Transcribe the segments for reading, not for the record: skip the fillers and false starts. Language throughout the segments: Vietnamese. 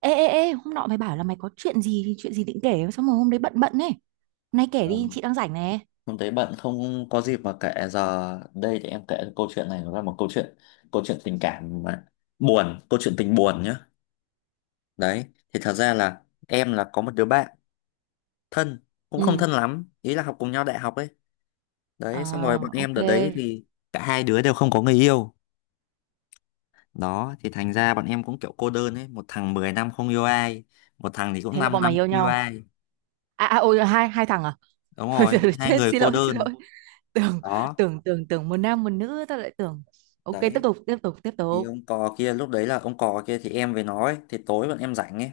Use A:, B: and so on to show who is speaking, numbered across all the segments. A: Ê, ê, ê, hôm nọ mày bảo là mày có chuyện gì định kể, xong rồi hôm đấy bận bận ấy. Hôm nay kể
B: Ờ,
A: đi, chị đang rảnh nè.
B: hôm đấy bạn không có dịp mà kể giờ đây thì em kể câu chuyện này, nó là một câu chuyện tình cảm mà buồn, câu chuyện tình buồn nhá, đấy. Thì thật ra là em là có một đứa bạn thân, cũng không
A: Ừ,
B: thân lắm, ý là học cùng nhau đại học ấy, đấy. Xong rồi bọn
A: à,
B: em
A: ok.
B: đợt đấy thì cả hai đứa đều không có người yêu, đó. Thì thành ra bọn em cũng kiểu cô đơn ấy, một thằng 10 năm không yêu ai, một thằng thì cũng
A: Thế là
B: 5
A: bọn mày
B: năm
A: yêu
B: không yêu
A: nhau.
B: ai.
A: À, à ôi, hai thằng à?
B: Đúng
A: Thôi,
B: rồi,
A: giờ
B: hai
A: chết,
B: người
A: xin
B: cô
A: lỗi, xin
B: đơn.
A: lỗi. Tưởng,
B: Đó,
A: tưởng một nam một nữ, tao lại tưởng. Ok, tiếp
B: đấy
A: tục, tiếp tục, tiếp
B: thì
A: tục.
B: ông cò kia, lúc đấy là ông cò kia thì em với nó ấy, thì tối bọn em rảnh ấy,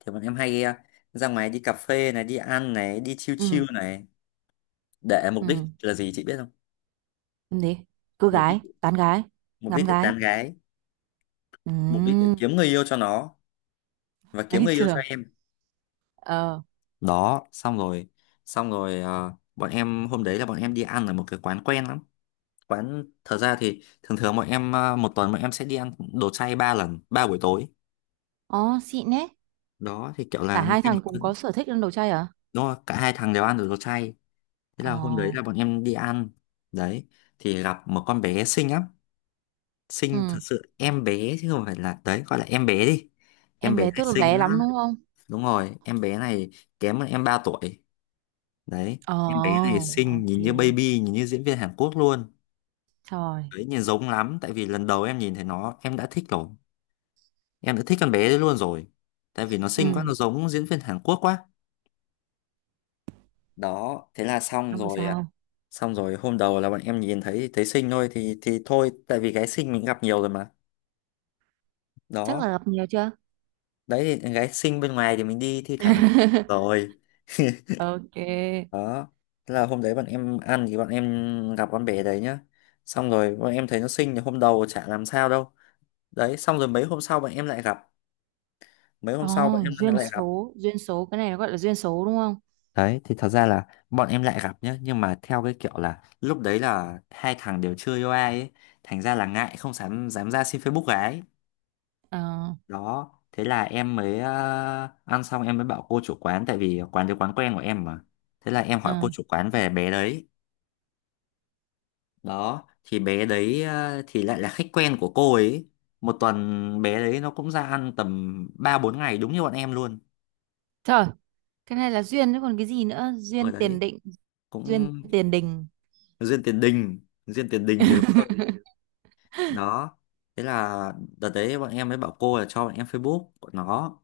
B: thì bọn em hay ra ngoài đi cà phê này, đi ăn này, đi chill
A: Ừ,
B: chill này, để mục đích
A: ừ,
B: là gì chị biết không?
A: làm gì? Cưa
B: mục đích
A: gái, tán gái,
B: Mục
A: ngắm
B: đích để
A: gái.
B: tán gái,
A: Ừ,
B: mục đích để kiếm người yêu cho nó và kiếm
A: ấy
B: người yêu cho
A: trường.
B: em.
A: Ờ.
B: Đó, xong rồi, bọn em hôm đấy là bọn em đi ăn ở một cái quán quen lắm. Quán, thật ra thì thường thường bọn em một tuần bọn em sẽ đi ăn đồ chay ba lần, ba buổi tối.
A: Ồ, xịn ấy.
B: Đó thì kiểu
A: Cả
B: là
A: hai thằng cùng có sở thích ăn đồ chay à?
B: đúng rồi, cả hai thằng đều ăn được đồ chay. Thế
A: Ờ,
B: là hôm đấy là bọn em đi ăn, đấy, thì gặp một con bé xinh lắm. Xinh thật
A: ừ.
B: sự, em bé chứ không phải là, đấy gọi là em bé đi, em
A: Em
B: bé
A: bé
B: này
A: tức là
B: xinh
A: bé
B: lắm.
A: lắm đúng không?
B: Đúng rồi, em bé này kém hơn em 3 tuổi, đấy. Em bé này
A: Ồ,
B: xinh,
A: ok.
B: nhìn như baby, nhìn như diễn viên Hàn Quốc luôn,
A: Rồi.
B: đấy, nhìn giống lắm. Tại vì lần đầu em nhìn thấy nó em đã thích rồi, em đã thích con bé đấy luôn rồi, tại vì nó xinh quá,
A: Ừ,
B: nó giống diễn viên Hàn Quốc quá. Đó, thế là xong
A: không được
B: rồi,
A: sao.
B: xong rồi hôm đầu là bọn em nhìn thấy, thấy xinh thôi thì thôi, tại vì gái xinh mình gặp nhiều rồi mà,
A: Chắc là
B: đó.
A: gặp nhiều chưa?
B: Đấy thì gái xinh bên ngoài thì mình đi thi thoảng rồi.
A: Ok.
B: Đó, thế là hôm đấy bọn em ăn thì bọn em gặp con bé đấy nhá, xong rồi bọn em thấy nó xinh thì hôm đầu chả làm sao đâu, đấy. Xong rồi mấy hôm sau bọn em lại gặp, mấy
A: Ồ,
B: hôm sau bọn em
A: duyên
B: lại gặp,
A: số. Duyên số. Cái này nó gọi là duyên số đúng không?
B: đấy. Thì thật ra là bọn em lại gặp nhá, nhưng mà theo cái kiểu là lúc đấy là hai thằng đều chưa yêu ai ấy, thành ra là ngại không dám dám ra xin Facebook gái.
A: Ờ,
B: Đó, thế là em mới ăn xong em mới bảo cô chủ quán, tại vì quán đấy quán quen của em mà. Thế là em hỏi
A: ờ.
B: cô chủ quán về bé đấy. Đó thì bé đấy thì lại là khách quen của cô ấy. Một tuần bé đấy nó cũng ra ăn tầm ba bốn ngày đúng như bọn em luôn.
A: Trời, cái này là duyên chứ còn cái gì nữa?
B: Ở
A: Duyên tiền
B: đấy
A: định. Duyên
B: cũng
A: tiền đình.
B: duyên tiền đình, duyên tiền đình thì đúng hơn. Đó, thế là đợt đấy bọn em mới bảo cô là cho bọn em Facebook của nó,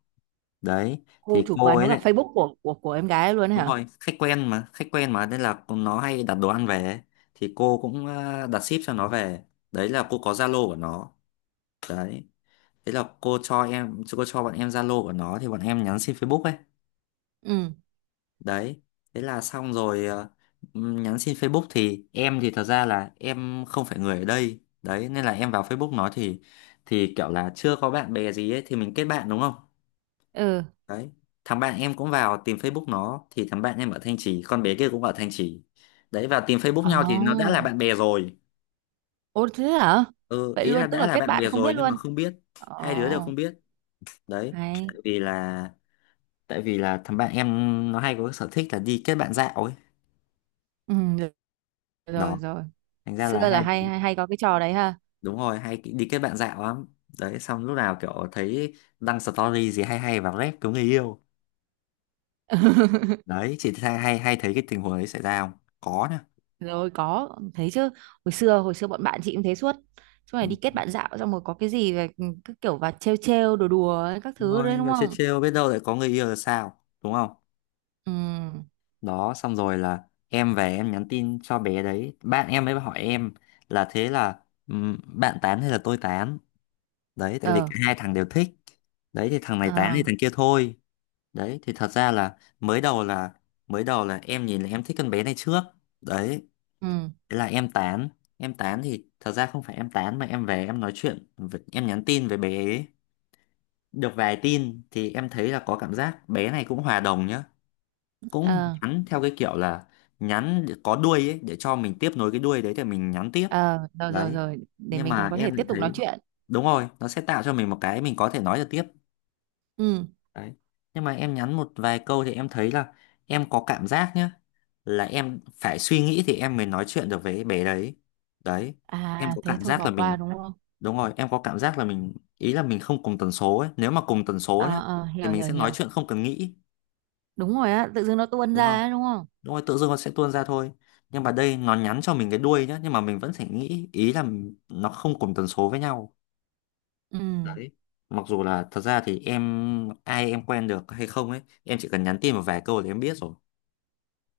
B: đấy,
A: Cô
B: thì
A: chủ
B: cô
A: quán có
B: ấy
A: cả
B: lại.
A: Facebook của em gái luôn ấy
B: Đúng
A: hả?
B: rồi, khách quen mà, khách quen mà, nên là nó hay đặt đồ ăn về ấy. Thì cô cũng đặt ship cho nó về. Đấy là cô có Zalo của nó. Đấy. Thế là cô cho bọn em Zalo của nó, thì bọn em nhắn xin Facebook ấy.
A: Ừ.
B: Đấy. Thế là xong rồi, nhắn xin Facebook, thì em, thì thật ra là em không phải người ở đây. Đấy nên là em vào Facebook nó thì kiểu là chưa có bạn bè gì ấy, thì mình kết bạn đúng không?
A: Ừ.
B: Đấy. Thằng bạn em cũng vào tìm Facebook nó, thì thằng bạn em ở Thanh Trì, con bé kia cũng ở Thanh Trì, đấy. Vào tìm Facebook
A: Ồ.
B: nhau thì nó đã là bạn bè rồi.
A: Ồ, thế hả?
B: Ừ,
A: Vậy
B: ý là
A: luôn, tức
B: đã
A: là
B: là
A: kết
B: bạn
A: bạn
B: bè
A: không biết
B: rồi nhưng mà
A: luôn.
B: không biết, hai đứa đều
A: Ồ,
B: không biết, đấy. Tại
A: hay.
B: vì là, thằng bạn em nó hay có cái sở thích là đi kết bạn dạo ấy.
A: Ừ, rồi
B: Đó,
A: rồi, rồi.
B: thành ra
A: Xưa
B: là
A: là
B: hai
A: hay
B: đứa,
A: hay hay có cái trò đấy ha.
B: đúng rồi, hay đi kết bạn dạo lắm. Đấy, xong lúc nào kiểu thấy đăng story gì hay hay vào rep cứu người yêu. Đấy, chị hay hay hay thấy cái tình huống đấy xảy ra không? Có nhá.
A: Rồi, có thấy chứ. Hồi xưa hồi xưa bọn bạn chị cũng thế suốt, suốt ngày đi
B: Ừ.
A: kết bạn dạo xong rồi có cái gì về cứ kiểu vào trêu trêu đùa đùa ấy, các thứ đấy
B: Thôi,
A: đúng
B: và chill
A: không?
B: chill biết đâu lại có người yêu là sao, đúng không?
A: Ừ,
B: Đó, xong rồi là em về em nhắn tin cho bé đấy, bạn em mới hỏi em là thế là, bạn tán hay là tôi tán? Đấy, tại vì
A: ờ,
B: cả hai thằng đều thích. Đấy thì thằng này tán thì
A: ờ.
B: thằng kia thôi. Đấy thì thật ra là mới đầu là, em nhìn là em thích con bé này trước. Đấy,
A: Ừ,
B: thế là em tán. Em tán, thì thật ra không phải em tán mà em về em nói chuyện, với- em nhắn tin với bé ấy. Được vài tin thì em thấy là có cảm giác bé này cũng hòa đồng nhá, cũng
A: ờ,
B: nhắn theo cái kiểu là nhắn để có đuôi ấy, để cho mình tiếp nối cái đuôi đấy thì mình nhắn tiếp,
A: ờ. Rồi, rồi,
B: đấy.
A: rồi để
B: Nhưng
A: mình còn
B: mà
A: có thể
B: em lại
A: tiếp tục
B: thấy,
A: nói chuyện.
B: đúng rồi, nó sẽ tạo cho mình một cái mình có thể nói được tiếp,
A: Ừ.
B: đấy. Nhưng mà em nhắn một vài câu thì em thấy là, em có cảm giác nhá, là em phải suy nghĩ thì em mới nói chuyện được với bé đấy, đấy.
A: À,
B: Em có
A: thế
B: cảm
A: thôi
B: giác là
A: bỏ qua
B: mình,
A: đúng không?
B: đúng rồi, em có cảm giác là mình ý là mình không cùng tần số ấy. Nếu mà cùng tần số
A: Ờ,
B: nhá
A: ờ,
B: thì
A: hiểu,
B: mình
A: hiểu,
B: sẽ nói
A: hiểu.
B: chuyện không cần nghĩ,
A: Đúng rồi á, tự dưng nó tuôn
B: đúng không?
A: ra ấy, đúng không?
B: Đúng rồi, tự dưng nó sẽ tuôn ra thôi. Nhưng mà đây nó nhắn cho mình cái đuôi nhá, nhưng mà mình vẫn phải nghĩ, ý là nó không cùng tần số với nhau,
A: Ừ,
B: đấy. Mặc dù là thật ra thì em ai em quen được hay không ấy, em chỉ cần nhắn tin một vài câu thì em biết rồi.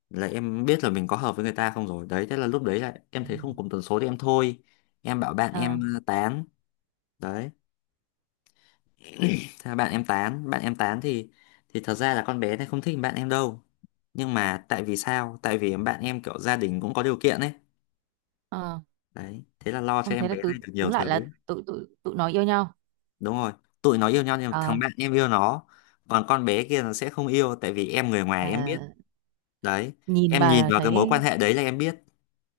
B: Là em biết là mình có hợp với người ta không rồi. Đấy, thế là lúc đấy là em thấy không cùng tần số thì em thôi. Em bảo bạn
A: ờ,
B: em tán. Đấy. Thế là bạn em tán, bạn em tán, thì thật ra là con bé này không thích bạn em đâu. Nhưng mà tại vì sao? Tại vì bạn em kiểu gia đình cũng có điều kiện ấy,
A: ờ.
B: đấy. Thế là lo cho
A: Không,
B: em
A: thế là
B: bé
A: tụi
B: này được nhiều
A: đúng lại
B: thứ.
A: là tụi tụi tụi nó yêu nhau.
B: Đúng rồi, tụi nó yêu nhau, nhưng mà thằng
A: Ờ,
B: bạn em yêu nó, còn con bé kia nó sẽ không yêu, tại vì em người
A: ờ,
B: ngoài em biết, đấy.
A: nhìn
B: Em nhìn
A: bà
B: vào cái mối quan
A: thấy.
B: hệ đấy là em biết.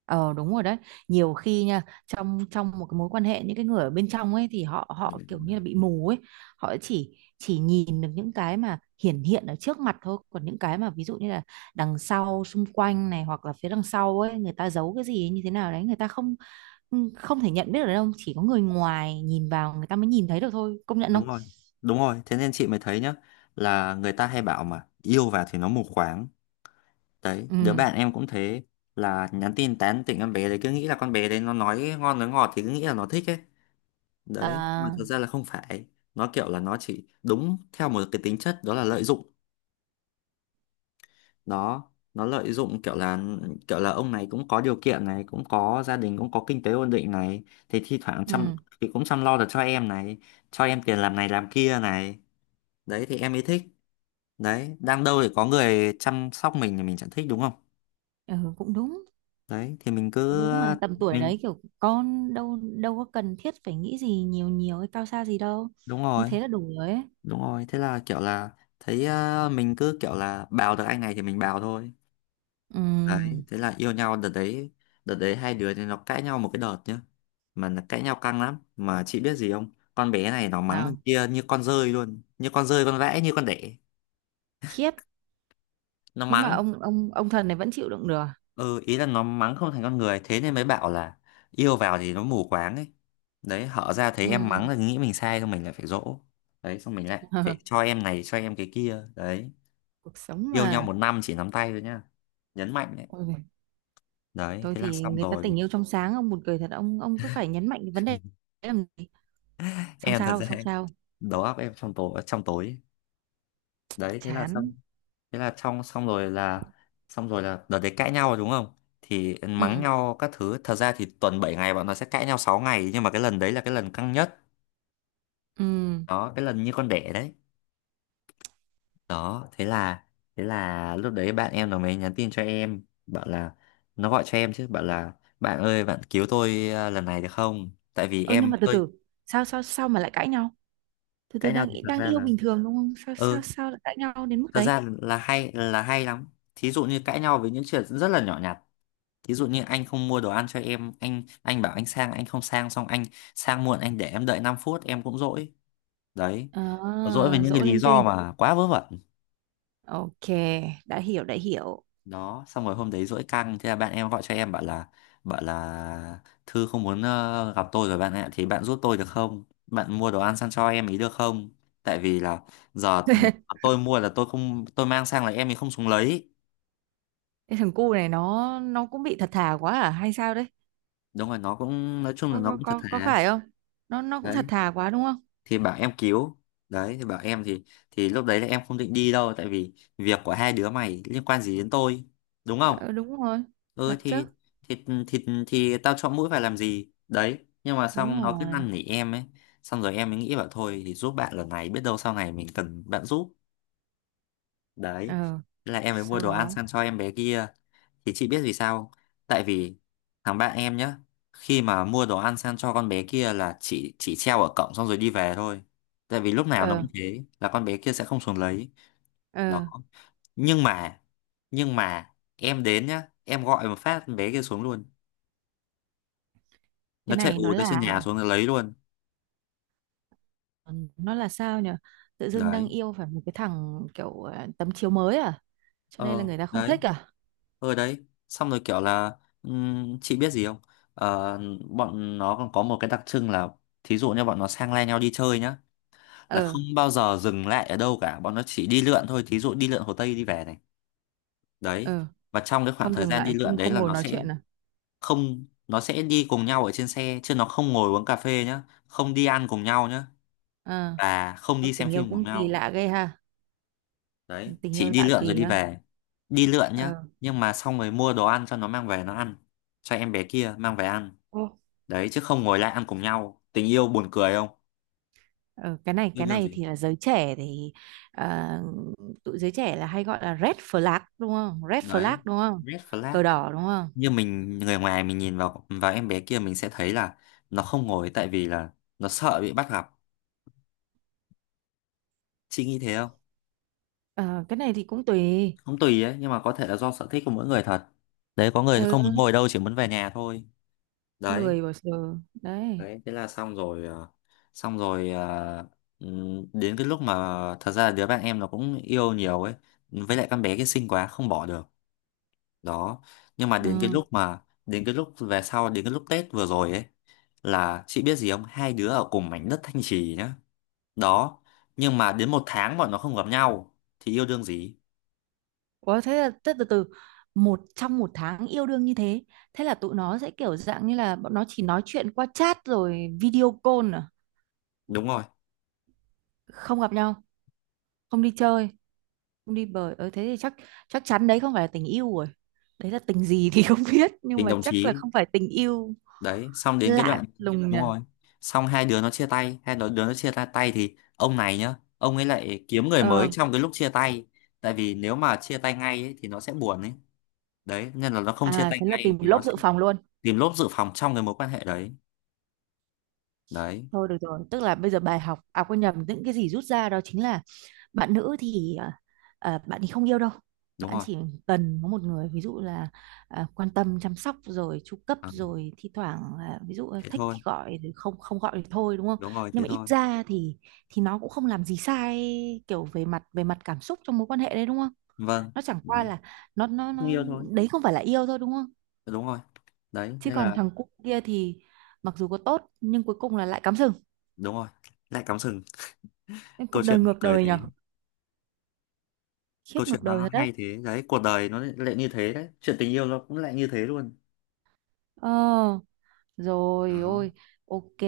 A: Ờ, đúng rồi đấy. Nhiều khi nha, trong trong một cái mối quan hệ, những cái người ở bên trong ấy thì họ họ kiểu như là bị mù ấy, họ chỉ nhìn được những cái mà hiển hiện ở trước mặt thôi, còn những cái mà ví dụ như là đằng sau xung quanh này hoặc là phía đằng sau ấy người ta giấu cái gì ấy, như thế nào đấy người ta không không thể nhận biết được đâu, chỉ có người ngoài nhìn vào người ta mới nhìn thấy được thôi, công nhận không?
B: Đúng rồi, thế nên chị mới thấy nhá, là người ta hay bảo mà yêu vào thì nó mù quáng, đấy. Đứa
A: Ừ,
B: bạn em cũng thế, là nhắn tin tán tỉnh con bé đấy, cứ nghĩ là con bé đấy nó nói ngon nói ngọt thì cứ nghĩ là nó thích ấy, đấy. Nhưng mà
A: à,
B: thật ra là không phải, nó kiểu là nó chỉ đúng theo một cái tính chất đó là lợi dụng. Đó, nó lợi dụng kiểu là, ông này cũng có điều kiện này, cũng có gia đình, cũng có kinh tế ổn định này, thì thi thoảng chăm,
A: ừ,
B: thì cũng chăm lo được cho em này, cho em tiền làm này làm kia này, đấy. Thì em mới thích, đấy. Đang đâu để có người chăm sóc mình thì mình chẳng thích, đúng không?
A: ừ cũng đúng.
B: Đấy thì mình cứ
A: Đúng mà tầm tuổi
B: mình,
A: đấy kiểu con đâu đâu có cần thiết phải nghĩ gì nhiều nhiều hay cao xa gì đâu,
B: đúng
A: như
B: rồi.
A: thế là đủ rồi ấy.
B: Đúng rồi, thế là kiểu là thấy, mình cứ kiểu là bào được anh này thì mình bào thôi, đấy.
A: Ừm,
B: Thế là yêu nhau đợt đấy. Đợt đấy hai đứa thì nó cãi nhau một cái đợt nhá, mà nó cãi nhau căng lắm. Mà chị biết gì không, con bé này nó mắng thằng
A: nào,
B: kia như con dơi luôn, như con dơi con vẽ như con đẻ,
A: khiếp,
B: nó
A: thế mà
B: mắng.
A: ông thần này vẫn chịu đựng được à?
B: Ừ, ý là nó mắng không thành con người, thế nên mới bảo là yêu vào thì nó mù quáng ấy, đấy. Hở ra thấy em mắng
A: Ừm,
B: là nghĩ mình sai, xong mình lại phải dỗ, đấy. Xong mình lại phải cho em này cho em cái kia, đấy.
A: cuộc sống
B: Yêu nhau
A: mà.
B: một năm chỉ nắm tay thôi nhá, nhấn mạnh đấy.
A: Ôi, giời,
B: Đấy,
A: tôi
B: thế là
A: thì
B: xong
A: người ta
B: rồi.
A: tình yêu trong sáng ông buồn cười thật, ông cứ phải nhấn mạnh cái vấn đề đấy làm gì, xong
B: Em thật
A: sao
B: ra
A: xong sao.
B: đầu óc em trong tối, trong tối, đấy. Thế là xong.
A: Chán.
B: Thế là xong xong rồi là xong rồi là đợt đấy cãi nhau rồi, đúng không? Thì mắng
A: Ừ,
B: nhau các thứ. Thật ra thì tuần 7 ngày bọn nó sẽ cãi nhau 6 ngày, nhưng mà cái lần đấy là cái lần căng nhất.
A: ừ.
B: Đó, cái lần như con đẻ đấy. Đó thế là lúc đấy bạn em nó mới nhắn tin cho em, bảo là, nó gọi cho em chứ, bảo là: bạn ơi, bạn cứu tôi à, lần này được không, tại vì
A: Ơ nhưng
B: em
A: mà từ
B: tôi.
A: từ, sao sao sao mà lại cãi nhau, từ từ
B: Cãi nhau
A: đang
B: thì thật
A: đang
B: ra
A: yêu
B: là,
A: bình thường đúng không, sao sao
B: ừ,
A: sao lại cãi nhau đến mức
B: thật
A: đấy?
B: ra là hay lắm. Thí dụ như cãi nhau với những chuyện rất là nhỏ nhặt. Thí dụ như anh không mua đồ ăn cho em, anh bảo anh sang, anh không sang, xong anh sang muộn, anh để em đợi 5 phút em cũng dỗi. Đấy. Nó dỗi với
A: À,
B: những cái
A: dỗ
B: lý
A: linh
B: do
A: tinh.
B: mà quá vớ vẩn.
A: Ok, đã hiểu, đã hiểu.
B: Đó xong rồi hôm đấy dỗi căng, thế là bạn em gọi cho em bảo là, bảo là Thư không muốn, gặp tôi rồi bạn ạ, thì bạn giúp tôi được không, bạn mua đồ ăn sang cho em ý được không, tại vì là giờ tôi mua là tôi không, tôi mang sang là em ấy không xuống lấy.
A: Cái thằng cu này nó cũng bị thật thà quá à hay sao đấy?
B: Đúng rồi, nó cũng nói chung là nó cũng thật
A: Có
B: thà.
A: phải không? Nó cũng thật
B: Đấy
A: thà quá đúng không?
B: thì bảo em cứu. Đấy thì bảo em thì lúc đấy là em không định đi đâu, tại vì việc của hai đứa mày liên quan gì đến tôi, đúng không?
A: Ờ, đúng rồi.
B: Ừ
A: Thật chứ.
B: thì tao chọn mũi phải làm gì đấy, nhưng mà
A: Đúng
B: xong nó cứ
A: rồi.
B: năn nỉ em ấy. Xong rồi em mới nghĩ, bảo thôi thì giúp bạn lần này, biết đâu sau này mình cần bạn giúp. Đấy.
A: Ờ.
B: Thế là em mới mua
A: Sau
B: đồ ăn
A: đó
B: sang cho em bé kia. Thì chị biết vì sao không? Tại vì thằng bạn em nhá, khi mà mua đồ ăn sang cho con bé kia là chỉ treo ở cổng xong rồi đi về thôi. Tại vì lúc nào nó
A: ờ
B: cũng thế, là con bé kia sẽ không xuống lấy.
A: ờ
B: Đó. Nhưng mà nhưng mà em đến nhá, em gọi một phát con bé kia xuống luôn.
A: cái
B: Nó chạy
A: này
B: ù
A: nó
B: tới, trên
A: là
B: nhà xuống nó lấy luôn.
A: nó là sao nhỉ? Tự dưng đang
B: Đấy.
A: yêu phải một cái thằng kiểu tấm chiếu mới à? Cho nên là
B: Ờ,
A: người ta không
B: đấy.
A: thích à?
B: Ờ đấy. Xong rồi kiểu là, chị biết gì không? Ờ, bọn nó còn có một cái đặc trưng là, thí dụ như bọn nó sang lai nhau đi chơi nhá, là
A: Ờ,
B: không bao giờ dừng lại ở đâu cả, bọn nó chỉ đi lượn thôi, thí dụ đi lượn Hồ Tây đi về này. Đấy.
A: ờ,
B: Và trong cái khoảng
A: không
B: thời
A: dừng
B: gian đi
A: lại,
B: lượn
A: không
B: đấy
A: không
B: là
A: ngồi
B: nó
A: nói
B: sẽ
A: chuyện à?
B: không, nó sẽ đi cùng nhau ở trên xe, chứ nó không ngồi uống cà phê nhá, không đi ăn cùng nhau nhá,
A: Ờ,
B: và không đi xem
A: tình yêu
B: phim cùng
A: cũng kỳ
B: nhau.
A: lạ ghê ha.
B: Đấy
A: Tình
B: chỉ
A: yêu
B: đi
A: lạ
B: lượn rồi
A: kỳ
B: đi
A: á.
B: về. Đi lượn nhá.
A: Ờ,
B: Nhưng mà xong rồi mua đồ ăn cho nó mang về nó ăn, cho em bé kia mang về ăn.
A: ồ,
B: Đấy chứ không ngồi lại ăn cùng nhau. Tình yêu buồn cười không,
A: ờ, cái này
B: yêu
A: cái
B: đương
A: này
B: gì.
A: thì là giới trẻ thì à, tụi giới trẻ là hay gọi là red flag đúng không, red flag
B: Đấy
A: đúng không,
B: red flag.
A: cờ đỏ đúng không?
B: Như mình người ngoài mình nhìn vào vào em bé kia, mình sẽ thấy là nó không ngồi tại vì là nó sợ bị bắt gặp. Chị nghĩ thế không?
A: Ờ, cái này thì cũng tùy.
B: Không, tùy ấy, nhưng mà có thể là do sở thích của mỗi người thật. Đấy, có người không
A: Ừ,
B: muốn ngồi đâu chỉ muốn về nhà thôi. Đấy.
A: lười bỏ giờ đấy.
B: Đấy thế là xong rồi, xong rồi ờ, đến cái lúc mà thật ra là đứa bạn em nó cũng yêu nhiều ấy, với lại con bé kia xinh quá không bỏ được. Đó. Nhưng mà đến cái
A: Ừ.
B: lúc mà đến cái lúc Tết vừa rồi ấy, là chị biết gì không, hai đứa ở cùng mảnh đất Thanh Trì nhá. Đó. Nhưng mà đến một tháng bọn nó không gặp nhau thì yêu đương gì.
A: Ủa thế là thế từ từ, một trong một tháng yêu đương như thế, thế là tụi nó sẽ kiểu dạng như là bọn nó chỉ nói chuyện qua chat rồi video call à,
B: Đúng rồi,
A: không gặp nhau, không đi chơi, không đi bời thế thì chắc, chắc chắn đấy không phải là tình yêu rồi, đấy là tình gì thì không biết nhưng
B: tình
A: mà
B: đồng
A: chắc là
B: chí.
A: không phải tình yêu.
B: Đấy xong
A: Lạ
B: đến
A: như
B: cái
A: là
B: đoạn,
A: lùng nhỉ.
B: đúng rồi, xong hai đứa nó chia tay, hai đứa, đứa nó chia tay tay thì ông này nhá, ông ấy lại kiếm người mới
A: Ờ.
B: trong cái lúc chia tay. Tại vì nếu mà chia tay ngay ấy, thì nó sẽ buồn ấy. Đấy nên là nó không chia
A: À,
B: tay
A: thế là
B: ngay
A: tìm
B: thì nó
A: lốp
B: sẽ
A: dự phòng luôn.
B: tìm lốp dự phòng trong cái mối quan hệ đấy. Đấy
A: Thôi được rồi, tức là bây giờ bài học, à quên nhầm, những cái gì rút ra đó chính là bạn nữ thì bạn thì không yêu đâu,
B: đúng
A: bạn
B: rồi.
A: chỉ cần có một người, ví dụ là quan tâm chăm sóc rồi chu cấp
B: À,
A: rồi thi thoảng là ví dụ là
B: thế
A: thích
B: thôi.
A: thì gọi rồi không không gọi thì thôi đúng không?
B: Đúng rồi,
A: Nhưng
B: thế
A: mà ít
B: thôi.
A: ra thì nó cũng không làm gì sai, kiểu về mặt cảm xúc trong mối quan hệ đấy đúng không?
B: Vâng.
A: Nó chẳng qua
B: Đấy.
A: là, nó nó
B: Không
A: nó
B: yêu thôi.
A: đấy không phải là yêu thôi đúng không?
B: Đúng rồi, đấy
A: Chứ
B: nên
A: còn
B: là,
A: thằng cu kia thì mặc dù có tốt nhưng cuối cùng là lại cắm sừng.
B: đúng rồi, lại cắm sừng.
A: Nên
B: Câu
A: cuộc đời
B: chuyện buồn
A: ngược
B: cười
A: đời
B: thế.
A: nhở,
B: Câu
A: khiếp,
B: chuyện
A: ngược đời
B: nó
A: thật đấy.
B: hay thế đấy, cuộc đời nó lại như thế đấy, chuyện tình yêu nó cũng lại như thế luôn.
A: Ờ. Rồi
B: Đó.
A: ôi, ok,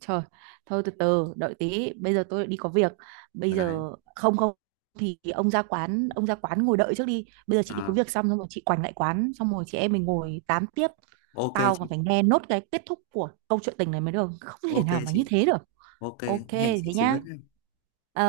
A: trời, thôi từ từ, đợi tí, bây giờ tôi đi có việc. Bây
B: Ở đấy.
A: giờ không, không thì ông ra quán ngồi đợi trước đi. Bây giờ chị đi có
B: À,
A: việc xong xong rồi chị quành lại quán, xong rồi chị em mình ngồi tám tiếp.
B: ok
A: Tao
B: chị.
A: còn phải nghe nốt cái kết thúc của câu chuyện tình này mới được, không thể
B: Ok
A: nào mà
B: chị.
A: như thế được.
B: Ok.
A: Ok,
B: Hẹn chị
A: thế
B: xíu nữa.
A: nhá. Ờ.